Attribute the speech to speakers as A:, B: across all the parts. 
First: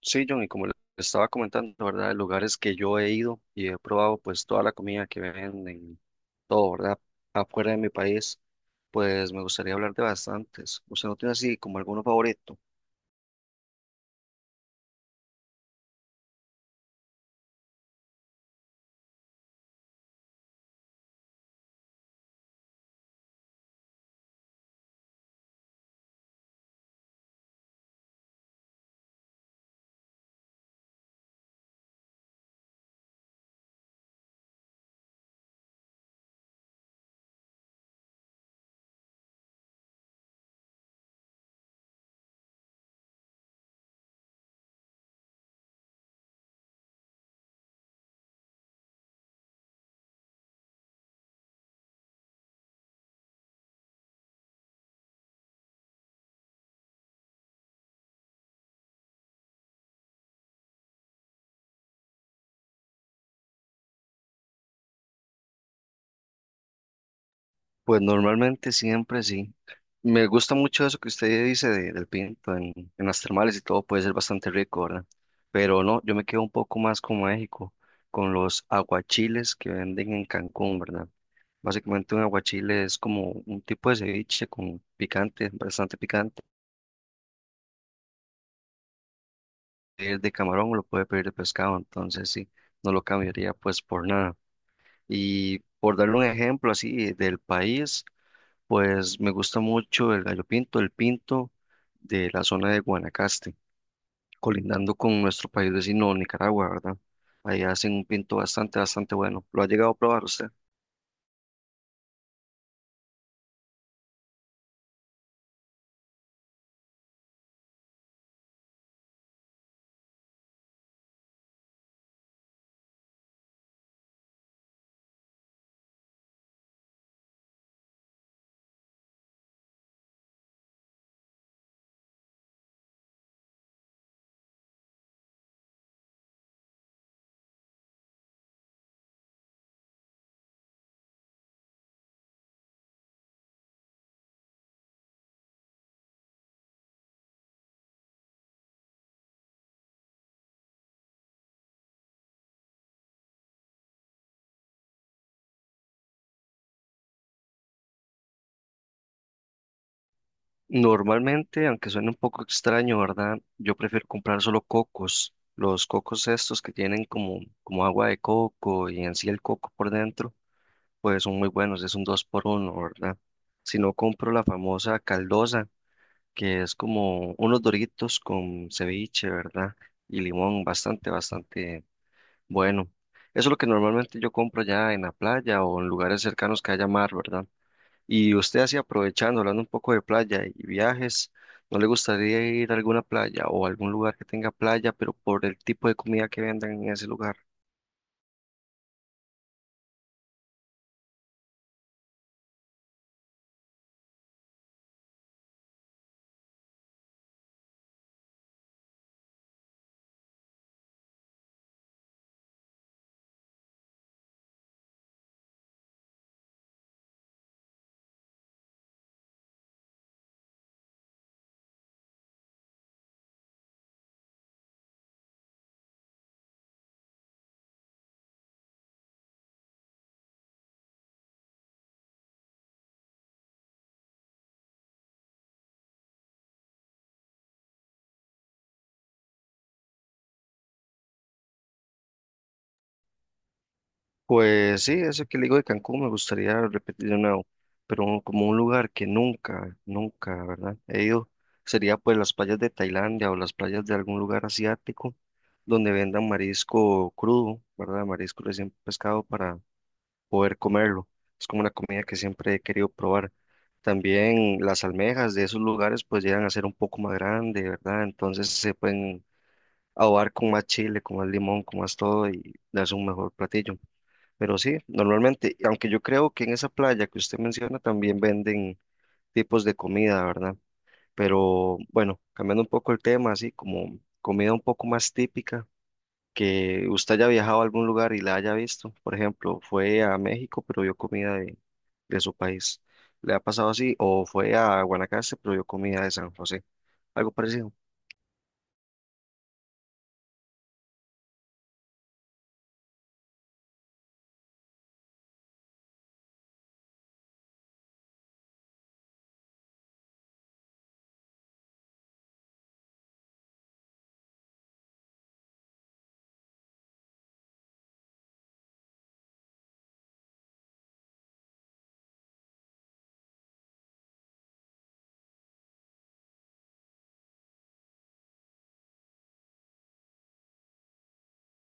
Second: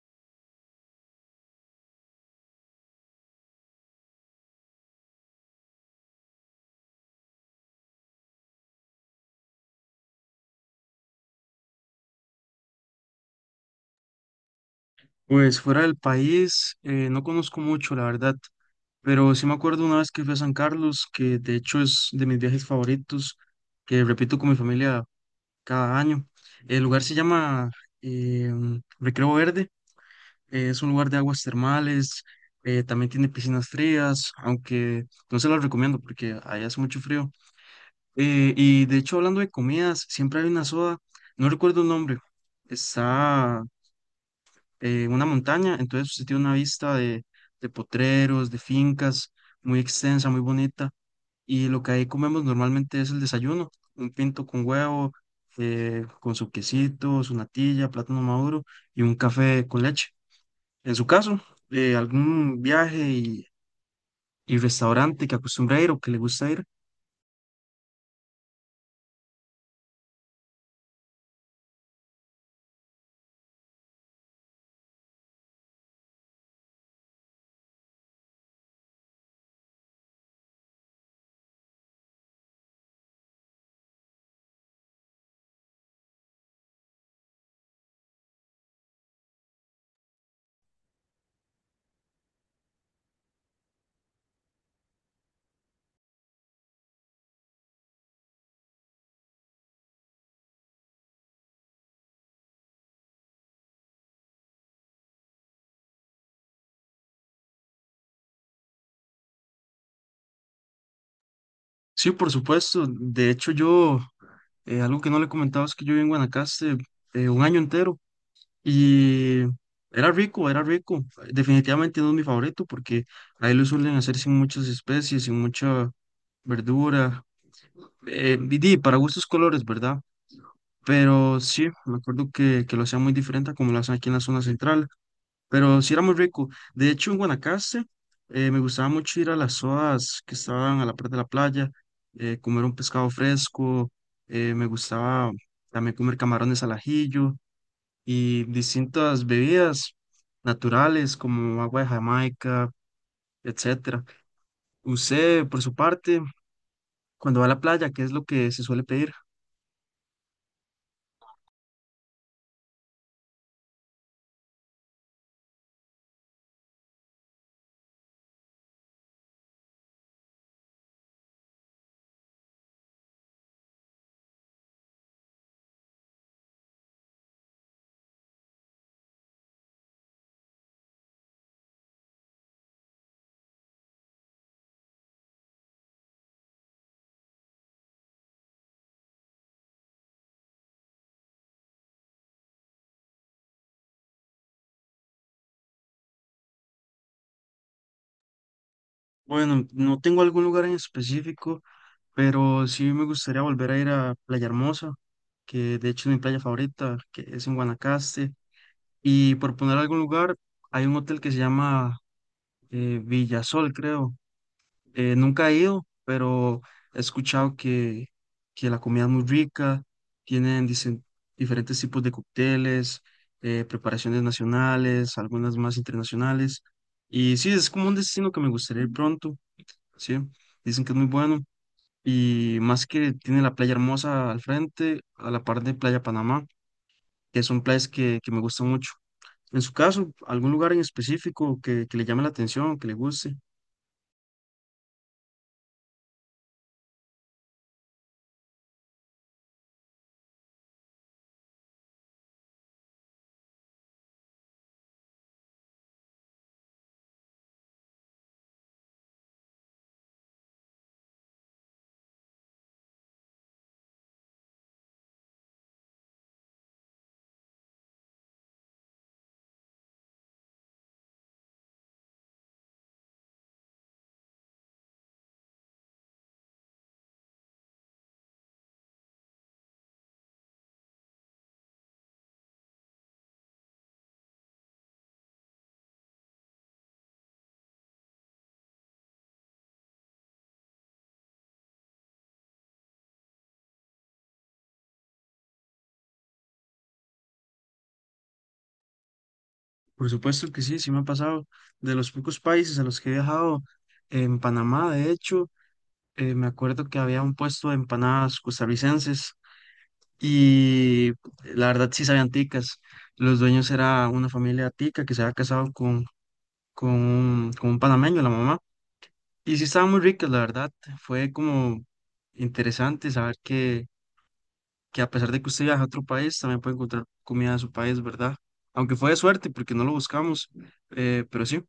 A: Sí, John, y como le estaba comentando, ¿verdad? De lugares que yo he ido y he probado, pues toda la comida que venden, todo, ¿verdad? Afuera de mi país, pues me gustaría hablar de bastantes. ¿Usted no tiene así como alguno favorito?
B: Pues fuera del país, no conozco mucho, la verdad, pero sí me acuerdo una vez que fui a San Carlos, que de hecho es de mis viajes favoritos, que repito con mi familia cada año. El lugar se llama eh, Recreo Verde. Es un lugar de aguas termales. También tiene piscinas frías, aunque no se las recomiendo porque allá hace mucho frío. Y de hecho, hablando de comidas, siempre hay una soda, no recuerdo el nombre, está una montaña, entonces usted tiene una vista de potreros, de fincas, muy extensa, muy bonita, y lo que ahí comemos normalmente es el desayuno, un pinto con huevo, con su quesito, su natilla, plátano maduro y un café con leche. En su caso, algún viaje y restaurante que acostumbra ir o que le gusta ir.
A: Pues normalmente siempre sí. Me gusta mucho eso que usted dice del pinto en las termales y todo, puede ser bastante rico, ¿verdad? Pero no, yo me quedo un poco más con México, con los aguachiles que venden en Cancún, ¿verdad? Básicamente un aguachile es como un tipo de ceviche con picante, bastante picante. Es de camarón o lo puede pedir de pescado, entonces sí, no lo cambiaría pues por nada. Y por darle un ejemplo así del país, pues me gusta mucho el gallo pinto, el pinto de la zona de Guanacaste, colindando con nuestro país vecino Nicaragua, ¿verdad? Ahí hacen un pinto bastante, bastante bueno. ¿Lo ha llegado a probar usted?
B: Sí, por supuesto. De hecho, yo, algo que no le comentaba es que yo viví en Guanacaste un año entero y era rico, era rico. Definitivamente no es mi favorito porque ahí lo suelen hacer sin muchas especies, sin mucha verdura. Y di, para gustos colores, ¿verdad? Pero sí, me acuerdo que lo hacían muy diferente a como lo hacen aquí en la zona central, pero sí era muy rico. De hecho, en Guanacaste me gustaba mucho ir a las zonas que estaban a la parte de la playa, comer un pescado fresco. Me gustaba también comer camarones al ajillo y distintas bebidas naturales como agua de Jamaica, etcétera. Usted, por su parte, cuando va a la playa, ¿qué es lo que se suele pedir?
A: Normalmente, aunque suene un poco extraño, ¿verdad? Yo prefiero comprar solo cocos, los cocos estos que tienen como, como agua de coco y en sí el coco por dentro, pues son muy buenos, es un dos por uno, ¿verdad? Si no compro la famosa caldosa, que es como unos doritos con ceviche, ¿verdad? Y limón, bastante, bastante bueno. Eso es lo que normalmente yo compro ya en la playa o en lugares cercanos que haya mar, ¿verdad? Y usted así aprovechando, hablando un poco de playa y viajes, ¿no le gustaría ir a alguna playa o algún lugar que tenga playa, pero por el tipo de comida que vendan en ese lugar?
B: Bueno, no tengo algún lugar en específico, pero sí me gustaría volver a ir a Playa Hermosa, que de hecho es mi playa favorita, que es en Guanacaste. Y por poner algún lugar, hay un hotel que se llama Villasol, creo. Nunca he ido, pero he escuchado que la comida es muy rica, tienen dicen, diferentes tipos de cócteles, preparaciones nacionales, algunas más internacionales. Y sí, es como un destino que me gustaría ir pronto. Sí, dicen que es muy bueno y más que tiene la playa hermosa al frente, a la par de Playa Panamá, que son playas que me gustan mucho. En su caso, ¿algún lugar en específico que le llame la atención, que le guste?
A: Pues sí, eso que le digo de Cancún me gustaría repetir de nuevo, pero como un lugar que nunca, nunca, ¿verdad? He ido, sería pues las playas de Tailandia o las playas de algún lugar asiático donde vendan marisco crudo, ¿verdad? Marisco recién pescado poder comerlo. Es como una comida que siempre he querido probar. También las almejas de esos lugares pues llegan a ser un poco más grandes, ¿verdad? Entonces se pueden ahogar con más chile, con más limón, con más todo y darse un mejor platillo. Pero sí, normalmente, aunque yo creo que en esa playa que usted menciona también venden tipos de comida, ¿verdad? Pero bueno, cambiando un poco el tema, así como comida un poco más típica que usted haya viajado a algún lugar y la haya visto. Por ejemplo, fue a México, pero vio comida de su país. ¿Le ha pasado así? O fue a Guanacaste, pero vio comida de San José. Algo parecido.
B: Por supuesto que sí, sí me ha pasado. De los pocos países a los que he viajado, en Panamá, de hecho, me acuerdo que había un puesto de empanadas costarricenses y la verdad sí sabían ticas. Los dueños era una familia tica que se había casado con un panameño, la mamá. Y sí estaban muy ricas, la verdad. Fue como interesante saber que a pesar de que usted viaja a otro país, también puede encontrar comida de su país, ¿verdad? Aunque fue de suerte, porque no lo buscamos, pero sí.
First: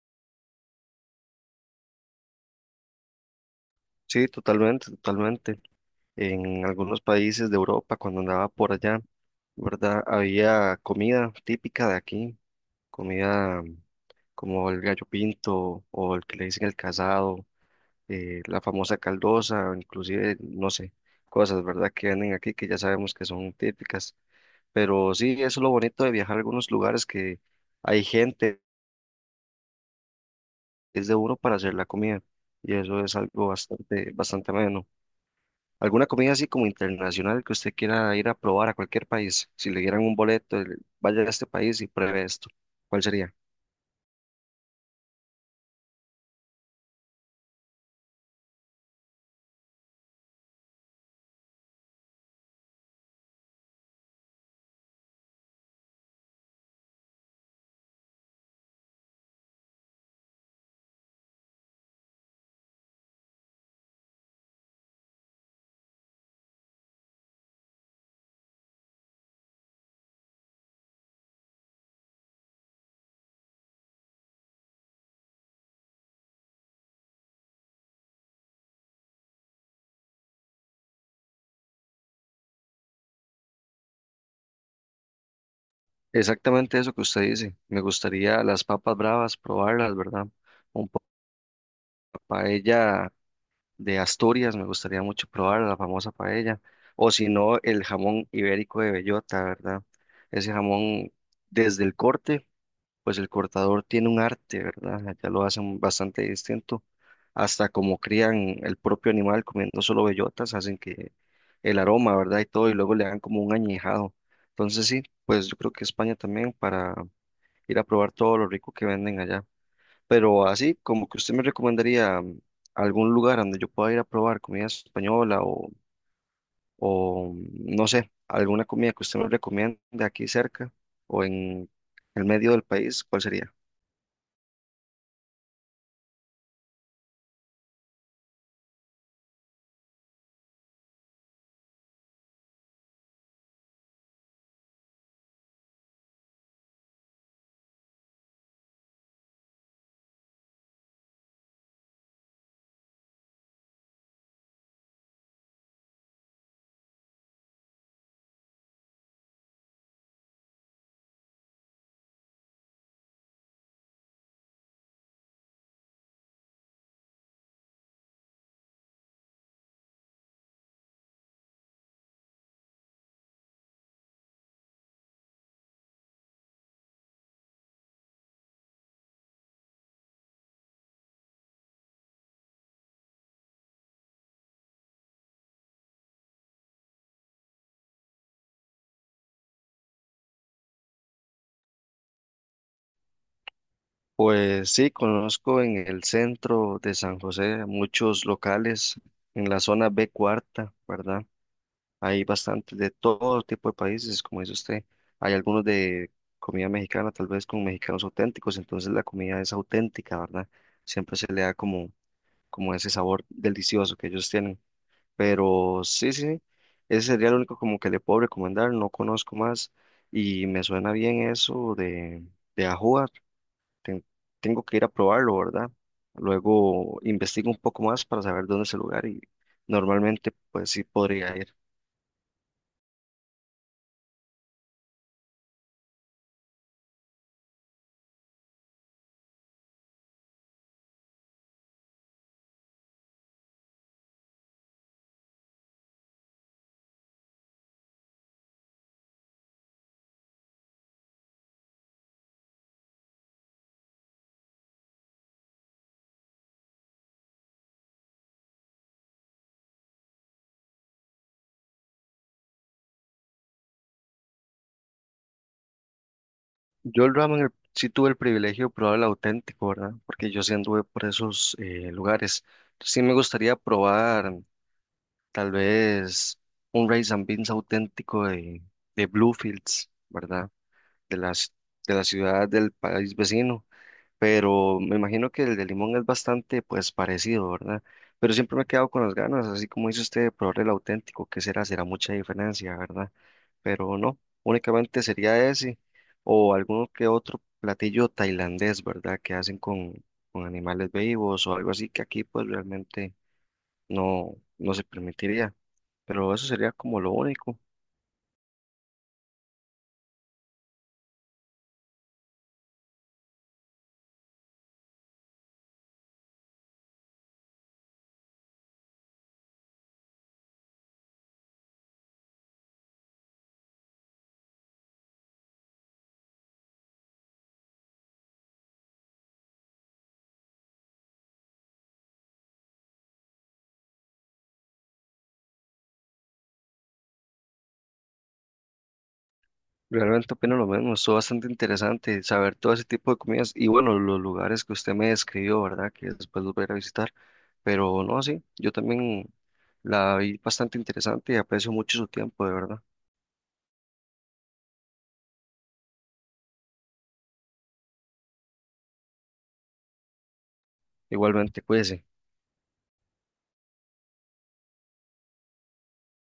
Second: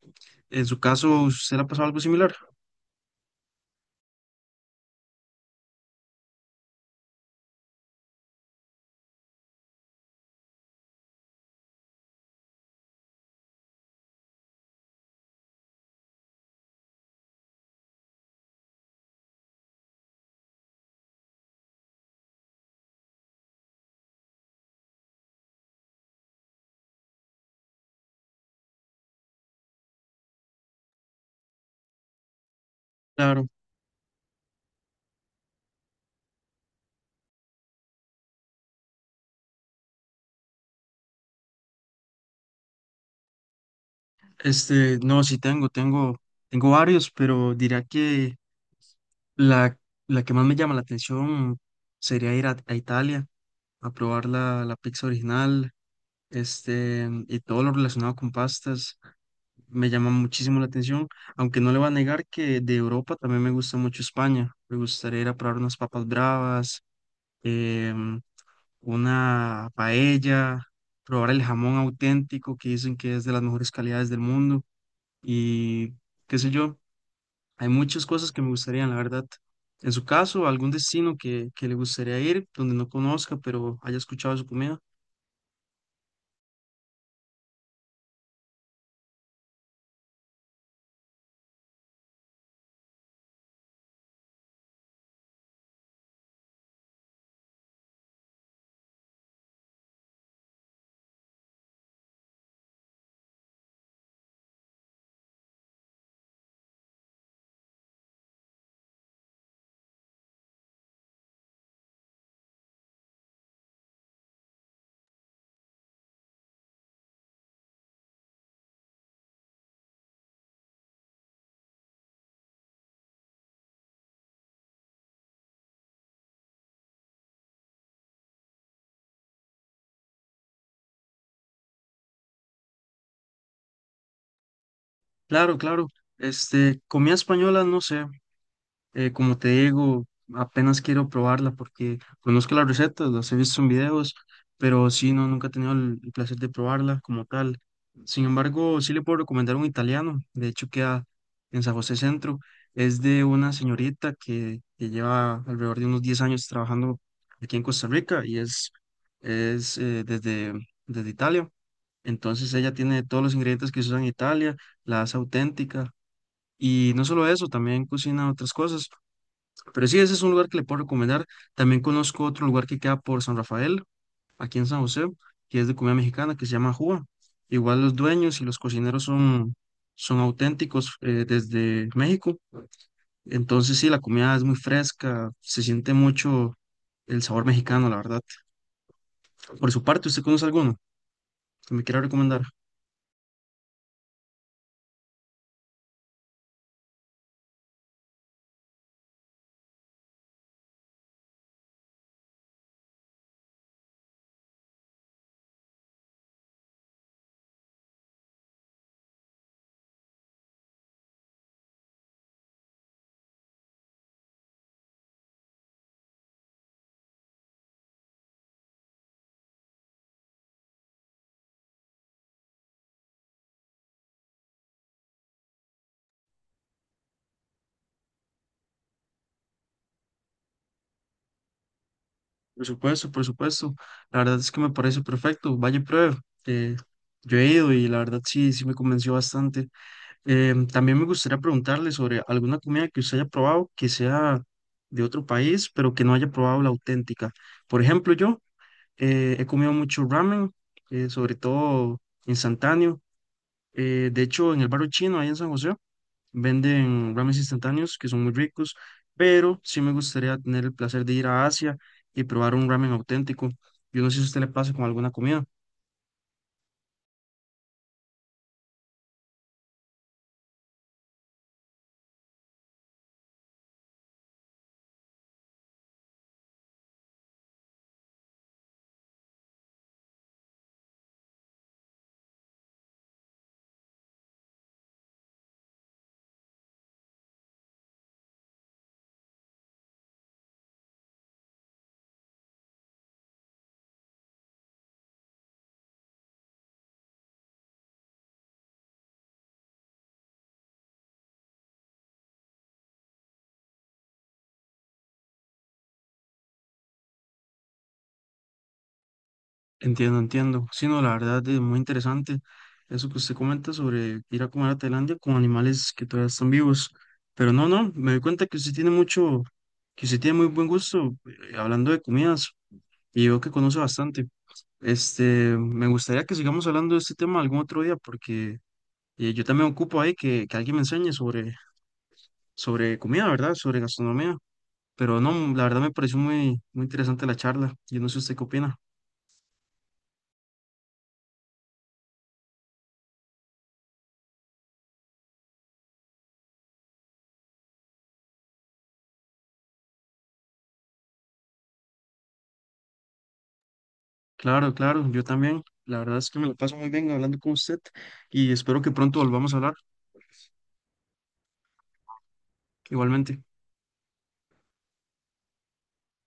B: En su caso, ¿usted le ha pasado algo similar?
A: Sí, totalmente, totalmente. En algunos países de Europa, cuando andaba por allá, ¿verdad? Había comida típica de aquí, comida, como el gallo pinto o el que le dicen el casado, la famosa caldosa, inclusive, no sé, cosas, ¿verdad? Que venden aquí que ya sabemos que son típicas. Pero sí, eso es lo bonito de viajar a algunos lugares que hay gente, es de uno para hacer la comida. Y eso es algo
B: Claro.
A: bastante, bastante ameno. ¿Alguna comida así como internacional que usted quiera ir a probar a cualquier país? Si le dieran un boleto, vaya a este país y pruebe esto. ¿Cuál sería?
B: Este, no, sí tengo, tengo, tengo varios, pero diría que la, la que más me llama la atención sería ir a Italia a probar la, la pizza original, este, y todo lo relacionado con pastas. Me llama muchísimo la atención, aunque no le voy a negar que de Europa también me gusta mucho España. Me gustaría ir a probar unas papas bravas, em, una paella, probar el jamón auténtico que dicen que es de las mejores calidades del mundo y qué sé yo, hay muchas cosas que me gustarían, la verdad. En su caso, algún destino que le gustaría ir, donde no conozca, pero haya escuchado su comida.
A: Exactamente eso que usted dice. Me gustaría las papas bravas, probarlas, ¿verdad? Un pa- paella de Asturias, me gustaría mucho probar la famosa paella, o si no, el jamón ibérico de bellota, ¿verdad? Ese jamón, desde el corte, pues el cortador tiene un arte, ¿verdad? Allá lo hacen bastante distinto, hasta como crían el propio animal comiendo solo bellotas, hacen que el aroma, ¿verdad? Y todo, y luego le dan como un añejado. Entonces sí, pues yo creo que España también para ir a probar todo lo rico que venden allá. Pero así, como que usted me recomendaría, algún lugar donde yo pueda ir a probar comida española o, o, no sé, alguna comida que usted me recomiende aquí cerca o en el medio del país, ¿cuál sería?
B: Claro, claro. Este, comida española, no sé. Como te digo, apenas quiero probarla porque conozco las recetas, las he visto en videos, pero sí, no, nunca he tenido el placer de probarla como tal. Sin embargo, sí le puedo recomendar un italiano, de hecho queda en San José Centro, es de una señorita que lleva alrededor de unos 10 años trabajando aquí en Costa Rica y es desde, desde Italia. Entonces ella tiene todos los ingredientes que se usan en Italia, la hace auténtica. Y no solo eso, también cocina otras cosas. Pero sí, ese es un lugar que le puedo recomendar. También conozco otro lugar que queda por San Rafael, aquí en San José, que es de comida mexicana, que se llama Juba. Igual los dueños y los cocineros son, son auténticos, desde México. Entonces sí, la comida es muy fresca, se siente mucho el sabor mexicano, la verdad. Por su parte, ¿usted conoce alguno que me quiera recomendar?
A: Pues sí, conozco en el centro de San José muchos locales en la zona B cuarta, ¿verdad? Hay bastante de todo tipo de países, como dice usted. Hay algunos de comida mexicana, tal vez con mexicanos auténticos, entonces la comida es auténtica, ¿verdad? Siempre se le da como, como ese sabor delicioso que ellos tienen. Pero sí, sí, ese sería el único como que le puedo recomendar, no conozco más y me suena bien eso de, ajuar. Ten- Tengo que ir a probarlo, ¿verdad? Luego investigo un poco más para saber dónde es el lugar y normalmente pues sí podría ir.
B: Por supuesto, por supuesto. La verdad es que me parece perfecto. Vaya y pruebe. Eh, yo he ido y la verdad sí, sí me convenció bastante. También me gustaría preguntarle sobre alguna comida que usted haya probado que sea de otro país, pero que no haya probado la auténtica. Por ejemplo, yo he comido mucho ramen, sobre todo instantáneo. De hecho, en el barrio chino, ahí en San José, venden ramen instantáneos que son muy ricos, pero sí me gustaría tener el placer de ir a Asia y probar un ramen auténtico. Yo no sé si a usted le pasa con alguna comida.
A: Yo el ramen sí tuve el privilegio de probar el auténtico, ¿verdad? Porque yo sí anduve por esos lugares. Sí me gustaría probar tal vez un rice and beans auténtico de Bluefields, ¿verdad? De las, de la ciudad del país vecino. Pero me imagino que el de Limón es bastante pues parecido, ¿verdad? Pero siempre me he quedado con las ganas, así como dice usted, de probar el auténtico. ¿Qué será? ¿Será mucha diferencia, ¿verdad? Pero no, únicamente sería ese o alguno que otro platillo tailandés, ¿verdad? Que hacen con animales vivos o algo así que aquí pues realmente no, no se permitiría, pero eso sería como lo único.
B: Entiendo, entiendo. Sí, no, la verdad es muy interesante eso que usted comenta sobre ir a comer a Tailandia con animales que todavía están vivos. Pero no, no, me doy cuenta que usted tiene mucho, que usted tiene muy buen gusto, hablando de comidas y veo que conoce bastante. Este, me gustaría que sigamos hablando de este tema algún otro día porque yo también ocupo ahí que alguien me enseñe sobre, sobre comida, ¿verdad? Sobre gastronomía. Pero no, la verdad me pareció muy, muy interesante la charla. Yo no sé usted qué opina.
A: Realmente opino lo mismo, estuvo bastante interesante saber todo ese tipo de comidas y bueno, los lugares que usted me describió, ¿verdad? Que después los voy a ir a visitar, pero no, sí, yo también la vi bastante interesante y aprecio mucho su tiempo, de verdad.
B: Claro, claro, yo también. La verdad es que me lo paso muy bien hablando con usted y espero que pronto volvamos a hablar
A: Igualmente, cuídese.
B: igualmente.